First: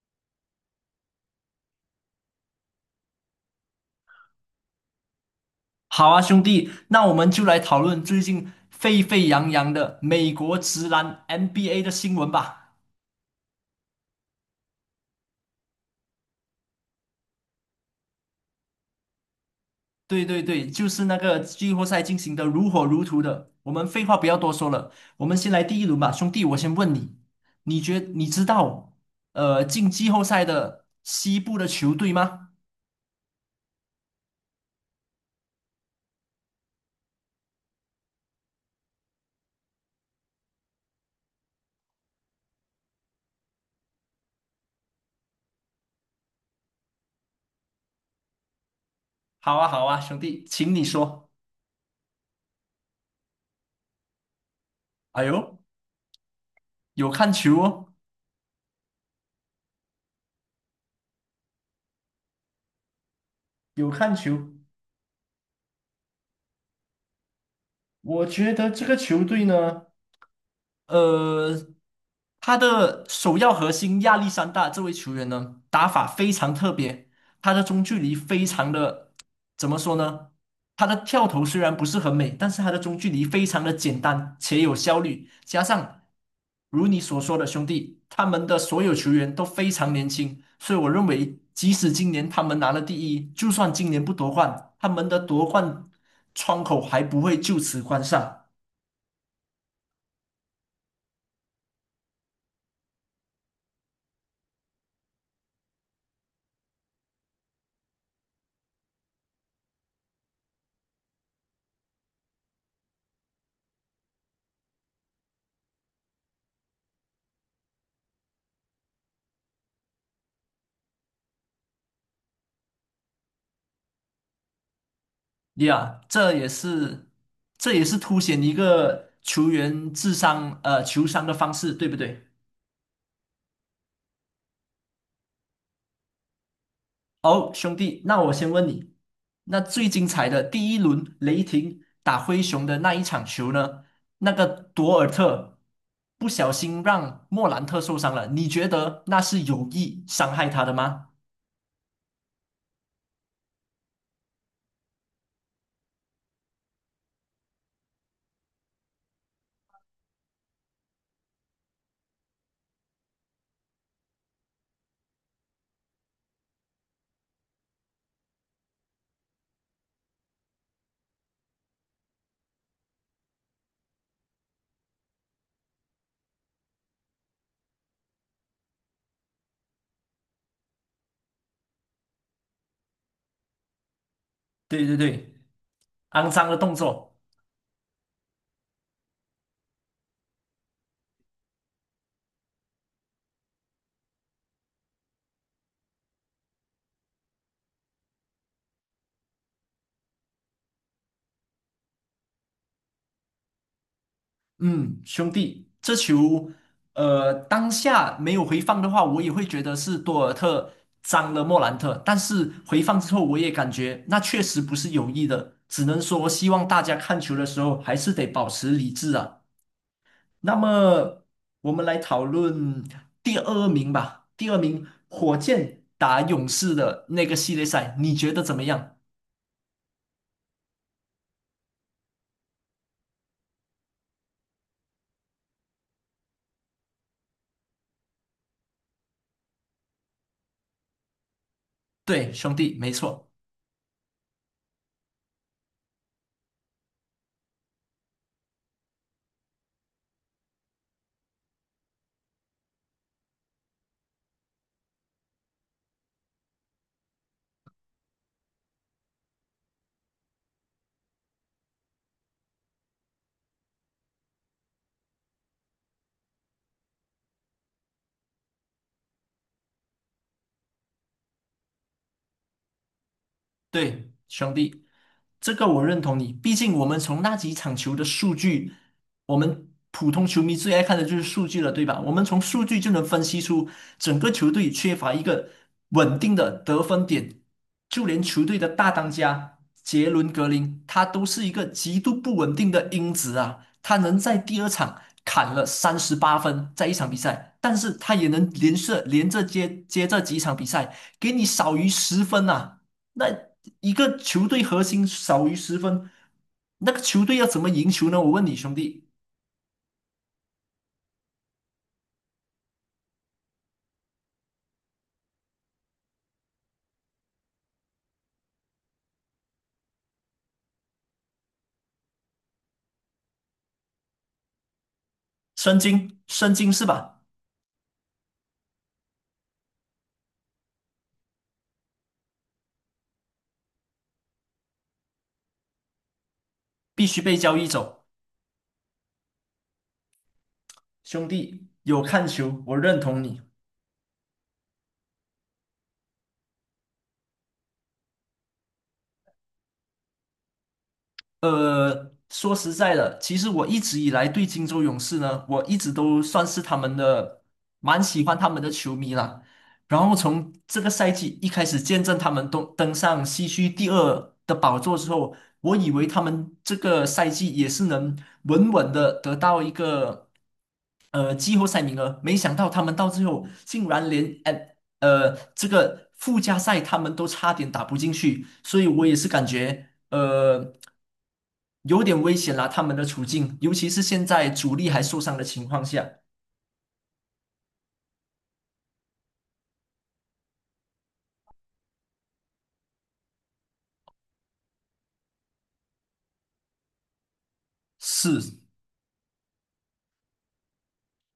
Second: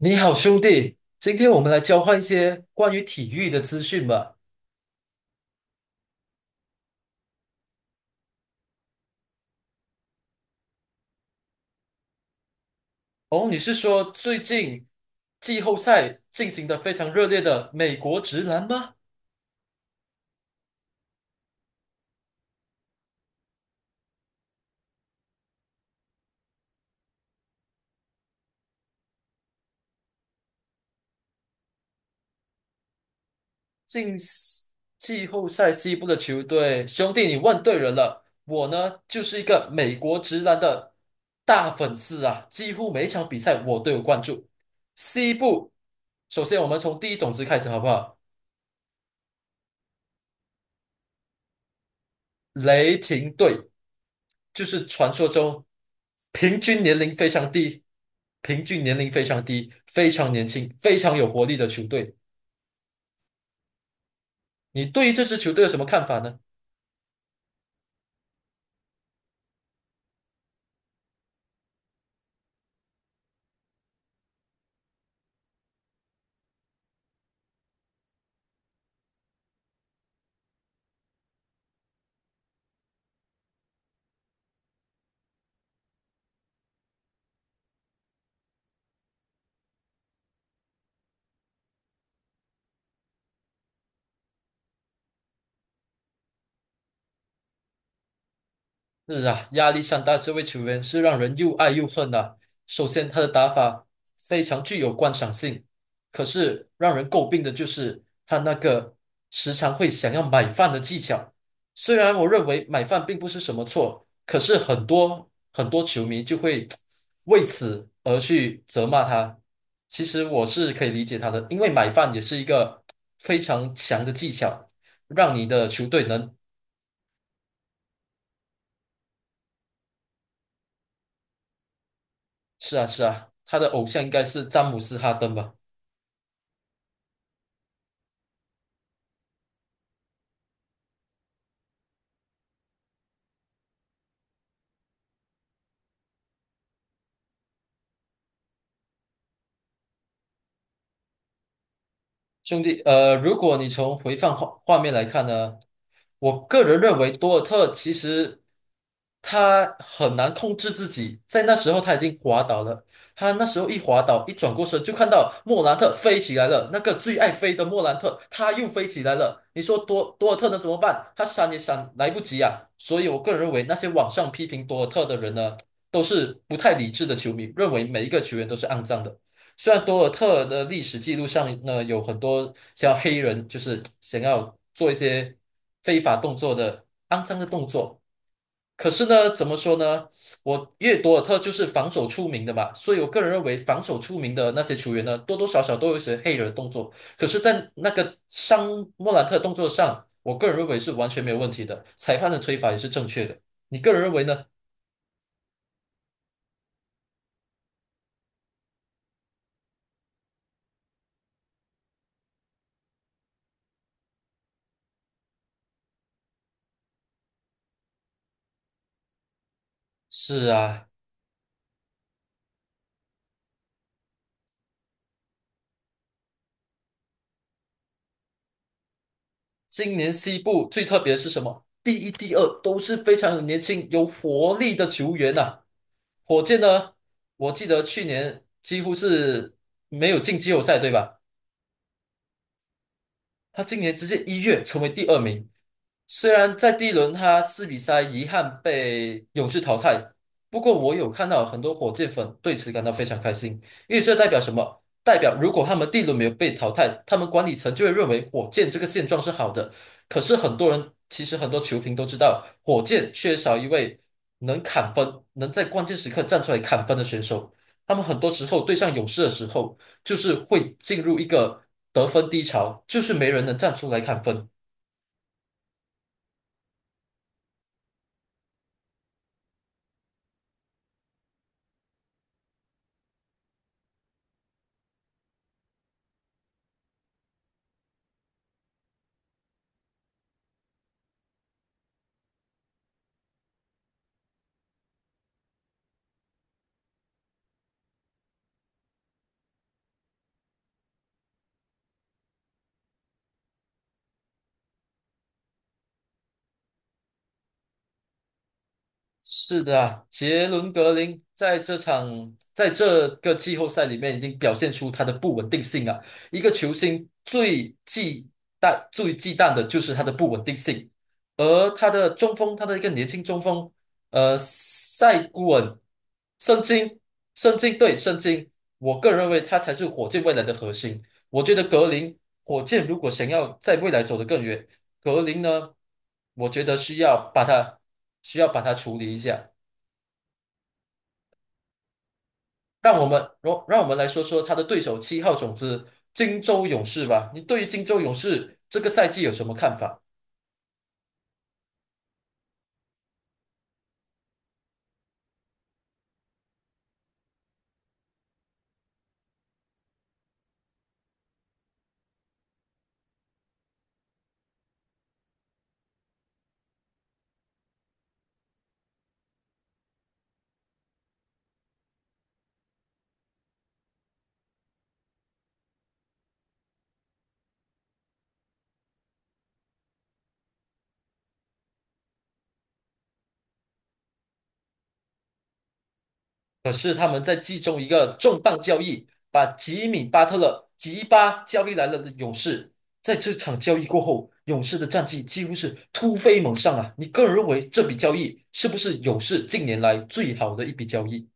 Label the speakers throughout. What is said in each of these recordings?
Speaker 1: 你好，兄弟，今天我们来交换一些关于体育的资讯吧。
Speaker 2: 好啊，兄弟，那我们就来讨论最近沸沸扬扬的美国职篮 NBA 的新闻吧。
Speaker 1: 哦，你是说最近季后赛进行的非常热烈的美国直男吗？
Speaker 2: 对对对，就是那个季后赛进行的如火如荼的。我们废话不要多说了，我们先来第一轮吧，兄弟，我先问你，你知道进季后赛的西部的球队吗？
Speaker 1: 进西季后赛西部的球队，兄弟，你问对人了。我呢，就是一个美国直男的大粉丝啊，几乎每一场比赛我都有关注。西部，首先我们从第一种子开始好不好？
Speaker 2: 好啊，好啊，兄弟，请你说。
Speaker 1: 雷霆队。就是传
Speaker 2: 哎
Speaker 1: 说
Speaker 2: 呦，
Speaker 1: 中平均年
Speaker 2: 有
Speaker 1: 龄非
Speaker 2: 看
Speaker 1: 常
Speaker 2: 球
Speaker 1: 低，
Speaker 2: 哦，
Speaker 1: 平均年龄非常低，非常年轻，非常有活力的球队。
Speaker 2: 有看球。
Speaker 1: 你对于这支球队有什么看法呢？
Speaker 2: 我觉得这个球队呢。呃，他的首要核心亚历山大这位球员呢，打法非常特别，他的中距离非常的，怎么说呢？他的跳投虽然不是很美，但是他的中距离非常的简单且有效率，加上如你所说的兄弟，他们的所有球员都非常年轻，所以我认为，即使今年他们拿了第一，就算今年不夺冠，他们的夺冠窗口还不会就此关上。
Speaker 1: 是啊，亚历山大这位球员是让人又爱又恨呐。首先，他的打法非常具有观赏性，可是让人诟病的就是他那个时常会想要买饭的技巧。虽然我认为买饭并不是什么错，可是很多很多球迷就会为此而去责骂他。其实我是可以理解他的，因为买饭也是一个非常强的技巧，让你的球
Speaker 2: 呀，
Speaker 1: 队能
Speaker 2: 这也是凸显一个球员智商球商的方式，对不对？
Speaker 1: 是啊，是啊，他的偶像应该是詹姆斯·哈登吧。
Speaker 2: 哦，兄弟，那我先问你，那最精彩的第一轮雷霆打灰熊的那一场球呢？那个多尔特不小心让莫兰特受伤了，你觉得那是有意伤害他的吗？
Speaker 1: 兄弟，如果你从回放画面来看呢，我个人认为多尔特其实他很难控制自己，在那时候他已经滑倒了，他那时候一滑倒，一转过身就看到莫兰特飞起来了，那个最爱飞的莫兰特，他又飞起来了。你说多尔特能怎么办？他闪也闪来不及啊。所以我个人认为那些网上批评多尔特的人呢，都是不太理智的球迷，认为每一个球员都是肮脏的。虽然多尔特的历史记录上呢，有很多像黑人，就是想要
Speaker 2: 对
Speaker 1: 做一
Speaker 2: 对对，
Speaker 1: 些非法
Speaker 2: 肮
Speaker 1: 动
Speaker 2: 脏
Speaker 1: 作
Speaker 2: 的动
Speaker 1: 的
Speaker 2: 作。
Speaker 1: 肮脏的动作，可是呢，怎么说呢？我因为多尔特就是防守出名的嘛，所以我个人认为防守出名的那些球员呢，多多少少都有一些黑人的动作。可是，在那个伤莫兰特动作上，我个人认为是完全没有问题的，裁判的吹罚也是正确的。你个人认为呢？
Speaker 2: 嗯，兄弟，这球，当下没有回放的话，我也会觉得是多尔特脏了莫兰特。但是回放之后，我也感觉那确实不是有意的，只能说希望大家看球的时候还是得保持理智啊。
Speaker 1: 是
Speaker 2: 那
Speaker 1: 啊。
Speaker 2: 么我们来讨论第二名吧，第二名火箭打勇士的那个系列赛，你觉得怎么样？
Speaker 1: 今年西部最特别的是什么？第一、第二都是非常年轻、有活力的球员呐。火箭呢，我记得去年几乎是没有进季后赛，对吧？
Speaker 2: 对，兄弟，没错。
Speaker 1: 他今年直接一跃成为第二名。虽然在第一轮他四比三遗憾被勇士淘汰，不过我有看到很多火箭粉对此感到非常开心，因为这代表什么？代表如果他们第一轮没有被淘汰，他们管理层就会认为火箭这个现状是好的。可是很多人，其实很多球评都知道，火箭缺少一位能砍分、能在关键时刻站出来砍分的选手。他们很多时候对上勇士的时候。就是会进入一个得分低潮，就是没人能站出来
Speaker 2: 对，
Speaker 1: 砍分。
Speaker 2: 兄弟，这个我认同你。毕竟我们从那几场球的数据，我们普通球迷最爱看的就是数据了，对吧？我们从数据就能分析出整个球队缺乏一个稳定的得分点，就连球队的大当家杰伦格林，他都是一个极度不稳定的因子啊。他能在第二场砍了38分，在一场比赛，但是他也能连着接这几场比赛，给你少于十分呐、那一个球队核心少于十分，那个球队要怎么赢球呢？我问你兄弟，
Speaker 1: 是的啊，杰伦格林在这个季后赛里面已经表现出他的不稳定性啊。一个球星最忌惮、最忌惮的就是他的不稳定性，而他的中锋，他的一个年轻中锋，塞古
Speaker 2: 申
Speaker 1: 恩、
Speaker 2: 京，申
Speaker 1: 圣
Speaker 2: 京是
Speaker 1: 经、
Speaker 2: 吧？
Speaker 1: 圣经对圣经，我个人认为他才是火箭未来的核心。我觉得格林，火箭如果想要在未来走得更远，格林呢，我觉得需
Speaker 2: 必须
Speaker 1: 要
Speaker 2: 被
Speaker 1: 把
Speaker 2: 交易
Speaker 1: 它
Speaker 2: 走，
Speaker 1: 需要把它处理一下。
Speaker 2: 兄弟有看球，我
Speaker 1: 让
Speaker 2: 认
Speaker 1: 我
Speaker 2: 同
Speaker 1: 们
Speaker 2: 你。
Speaker 1: 让让我们来说说他的对手七号种子金州勇士吧。你对于金州勇士这个赛季有什么看法？
Speaker 2: 说实在的，其实我一直以来对金州勇士呢，我一直都算是他们的蛮喜欢他们的球迷啦。然后从这个赛季一开始见证他们登上西区第二的宝座之后，我以为他们这个赛季也是能稳稳的得到一个季后赛名额，没想到他们到最后竟然连这个附加赛他们都差点打不进去，所以我也是感觉。有点危险啦，他们的处境，尤其是现在主力还受伤的情况下，
Speaker 1: 可是他们在季中一个重磅交易，把吉米巴特勒吉巴交易来了的勇士。在这场交易过后，勇士的战绩几乎是突飞猛上啊！你个人认为这笔交易
Speaker 2: 是。
Speaker 1: 是不是勇士近年来最好的一笔交易？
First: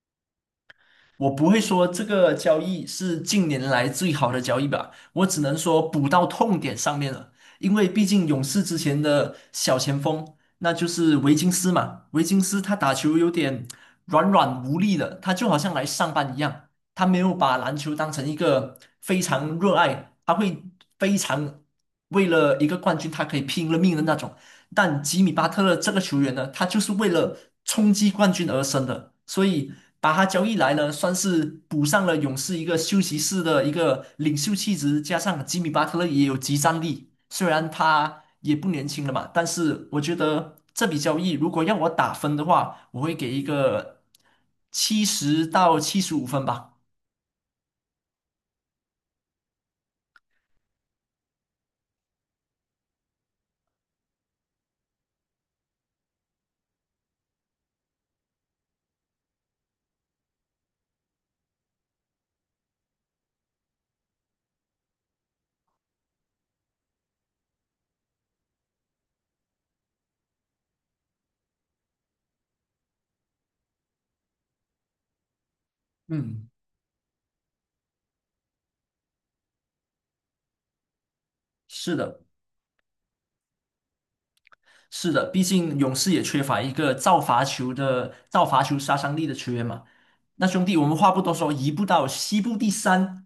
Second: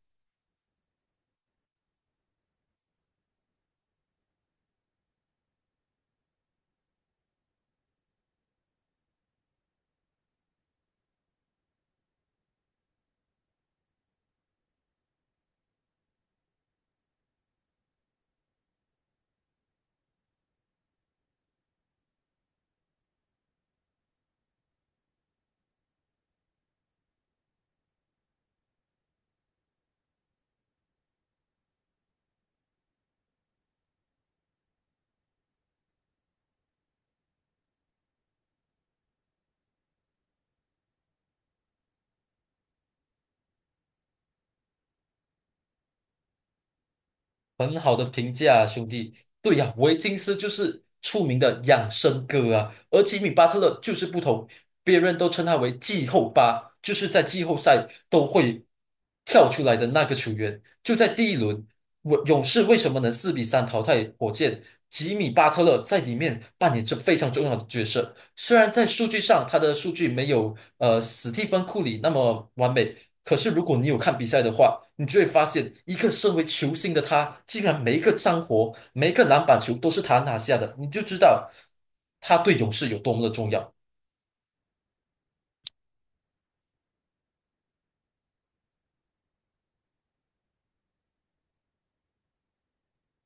Speaker 2: 我不会说这个交易是近年来最好的交易吧，我只能说补到痛点上面了，因为毕竟勇士之前的小前锋，那就是维金斯嘛，维金斯他打球有点软软无力的，他就好像来上班一样，他没有把篮球当成一个非常热爱，他会非常为了一个冠军，他可以拼了命的那种。但吉米巴特勒这个球员呢，他就是为了冲击冠军而生的，所以把他交易来呢，算是补上了勇士一个休息室的一个领袖气质，加上吉米巴特勒也有集战力，虽然他也不年轻了嘛，但是我觉得这笔交易如果让我打分的话，我会给一个70到75分吧。
Speaker 1: 很好的评价啊，兄弟。对呀。维金斯就是出名的养生哥啊，而吉米巴特勒就是不同，别人都称他为季后巴，就是在季后赛都会跳出来的那个球员。就在第一轮，我勇士为什么能四比三淘汰火箭？吉米巴特勒在里面扮演着非常重要的角色。虽然在数据上他的数据没有史蒂芬库里那么完美，可是如果你有看比赛的话，你就会发现，一个身为
Speaker 2: 嗯，
Speaker 1: 球星的他，竟然每一个脏活、每一个篮板球都是他拿下的，你就知道
Speaker 2: 是的，
Speaker 1: 他对勇士有多么的重要。
Speaker 2: 是的，毕竟勇士也缺乏一个造罚球的造罚球杀伤力的球员嘛。那兄弟，我们话不多说，移步到西部第三。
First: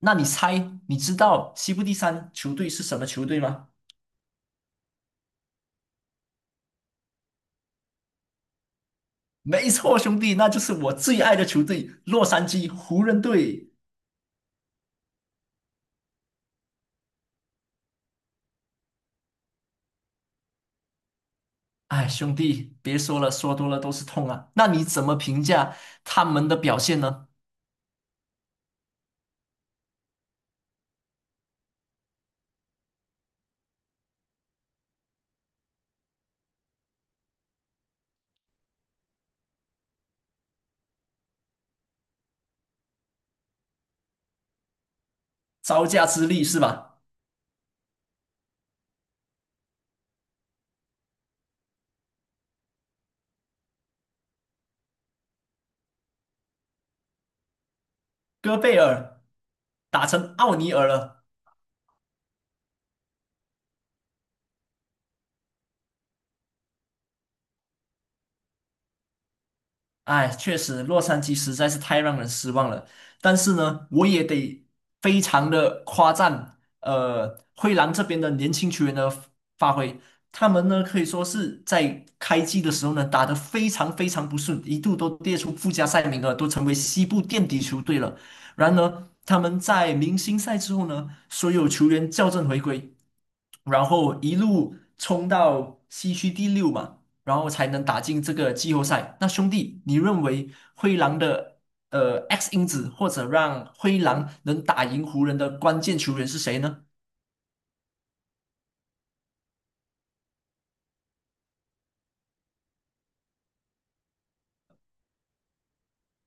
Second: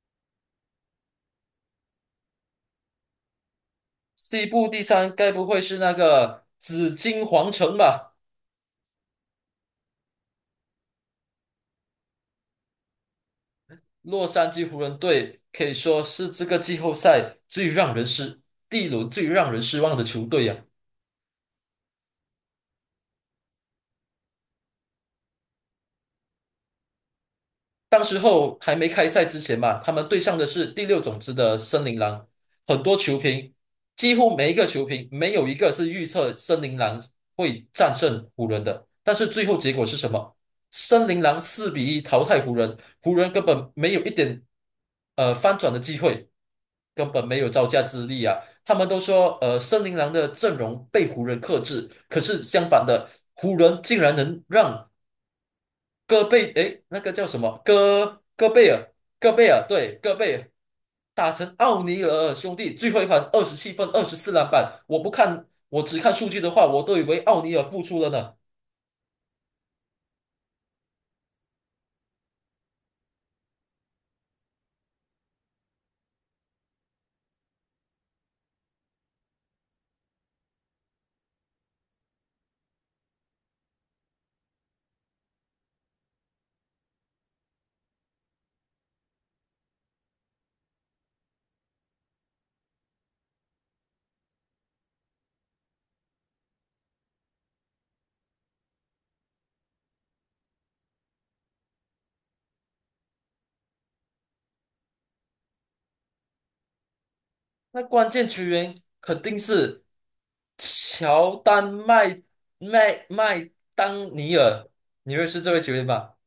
Speaker 2: 那你猜，你知道西部第三球队是什么球队吗？
Speaker 1: 西部第三，该不会是那个紫金皇城吧？
Speaker 2: 没错，兄弟，那就是我最爱的球队——洛杉矶湖人队。
Speaker 1: 洛杉矶湖人队可以说是这个季后赛最让人失第一轮最让人失望的球队呀。
Speaker 2: 哎，兄弟，别说了，说多了都是痛啊。那你怎么评价他们的表现呢？
Speaker 1: 当时候还没开赛之前嘛，他们对上的是第六种子的森林狼，很多球评几乎每一个球评没有一个是预测森林狼会战胜湖人的，但是最后结果是什么？森林狼4-1淘汰湖人，湖人根本没有一点翻转的
Speaker 2: 招
Speaker 1: 机
Speaker 2: 架之
Speaker 1: 会，
Speaker 2: 力是吧？
Speaker 1: 根本没有招架之力啊！他们都说森林狼的阵容被湖人克制，可是相反的，湖人竟然能让戈贝，诶，那个叫什么？戈戈
Speaker 2: 戈
Speaker 1: 贝
Speaker 2: 贝
Speaker 1: 尔，
Speaker 2: 尔
Speaker 1: 戈贝尔，对，
Speaker 2: 打
Speaker 1: 戈
Speaker 2: 成
Speaker 1: 贝尔
Speaker 2: 奥尼尔了。
Speaker 1: 打成奥尼尔兄弟，最后一盘27分，24篮板。我不看，我只看数据的话，我都以为奥尼尔复出了呢。
Speaker 2: 哎，确实，洛杉矶实在是太让人失望了。但是呢，我也得非常的夸赞，灰狼这边的年轻球员的发挥，他们呢可以说是在开季的时候呢打得非常非常不顺，一度都跌出附加赛名额，都成为西部垫底球队了。然而，他们在明星赛之后呢，所有球员校正回归，然后一路冲到西区第六嘛。然后才能打进这个季后赛。那兄弟，你认为灰狼的X 因子或者让灰狼能打赢湖人的关键球员是谁呢？
Speaker 1: 那关键球员肯定是乔丹麦麦当尼尔，你认识这位球员吧？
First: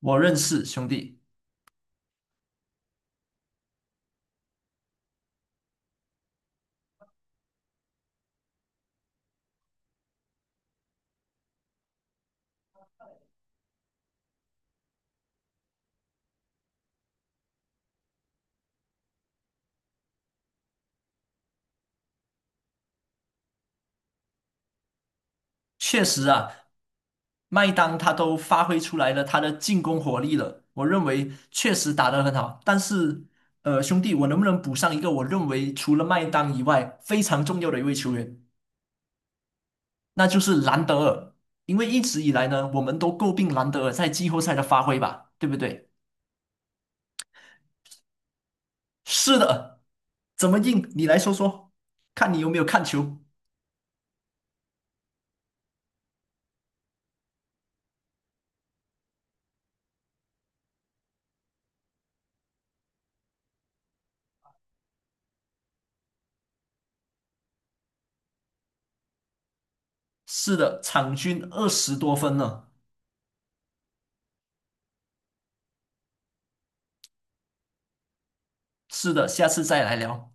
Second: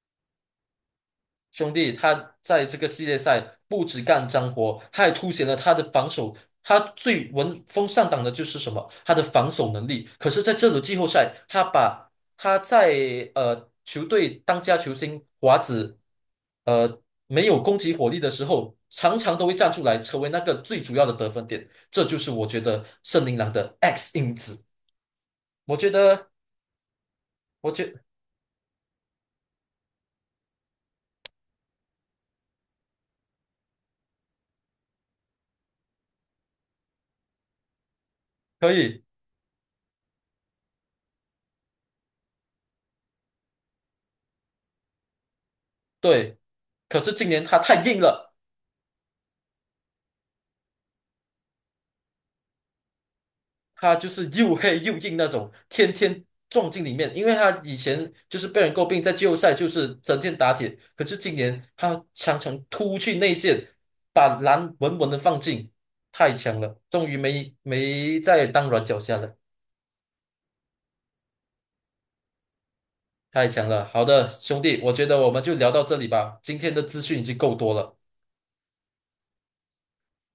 Speaker 2: 我认识兄弟，
Speaker 1: 兄弟，他在这个系列赛不止干脏活，他还凸显了他的防守。他最闻风丧胆的就是什么？他的防守能力。可是，在这轮季后赛，他把他在球队当家球星华子，呃没有攻击火力的时候，常常都会站出来，成为那个最主要的得分点。这就是我觉得圣琳狼的 X 因子。我觉
Speaker 2: 确实
Speaker 1: 得，
Speaker 2: 啊，麦
Speaker 1: 我
Speaker 2: 当
Speaker 1: 觉
Speaker 2: 他都发挥出来了他的进攻火力了，我认为确实打得很好。但是兄弟，我能不能补上一个我认为除了麦当以外非常重要的一位球员，
Speaker 1: 可以，
Speaker 2: 那就是兰德尔。因为一直以来呢，我们都诟病兰德尔在季后赛的发挥吧，对不对？
Speaker 1: 对。可是今年他太硬了。
Speaker 2: 是的，怎么硬？你来说说，看你有没有看球。
Speaker 1: 他就是又黑又硬那种，天天撞进里面。因为他以前就是被人诟病，在季后赛就是整天打铁，可是今年他常常突去内线，把篮稳稳的放进，太强了，终于没再当软脚虾了，
Speaker 2: 是的，场均20多分呢。
Speaker 1: 太强了。好的，兄弟，我觉得我们就聊到这里吧，今天的资讯已经够多了。
Speaker 2: 是的，下次再来聊。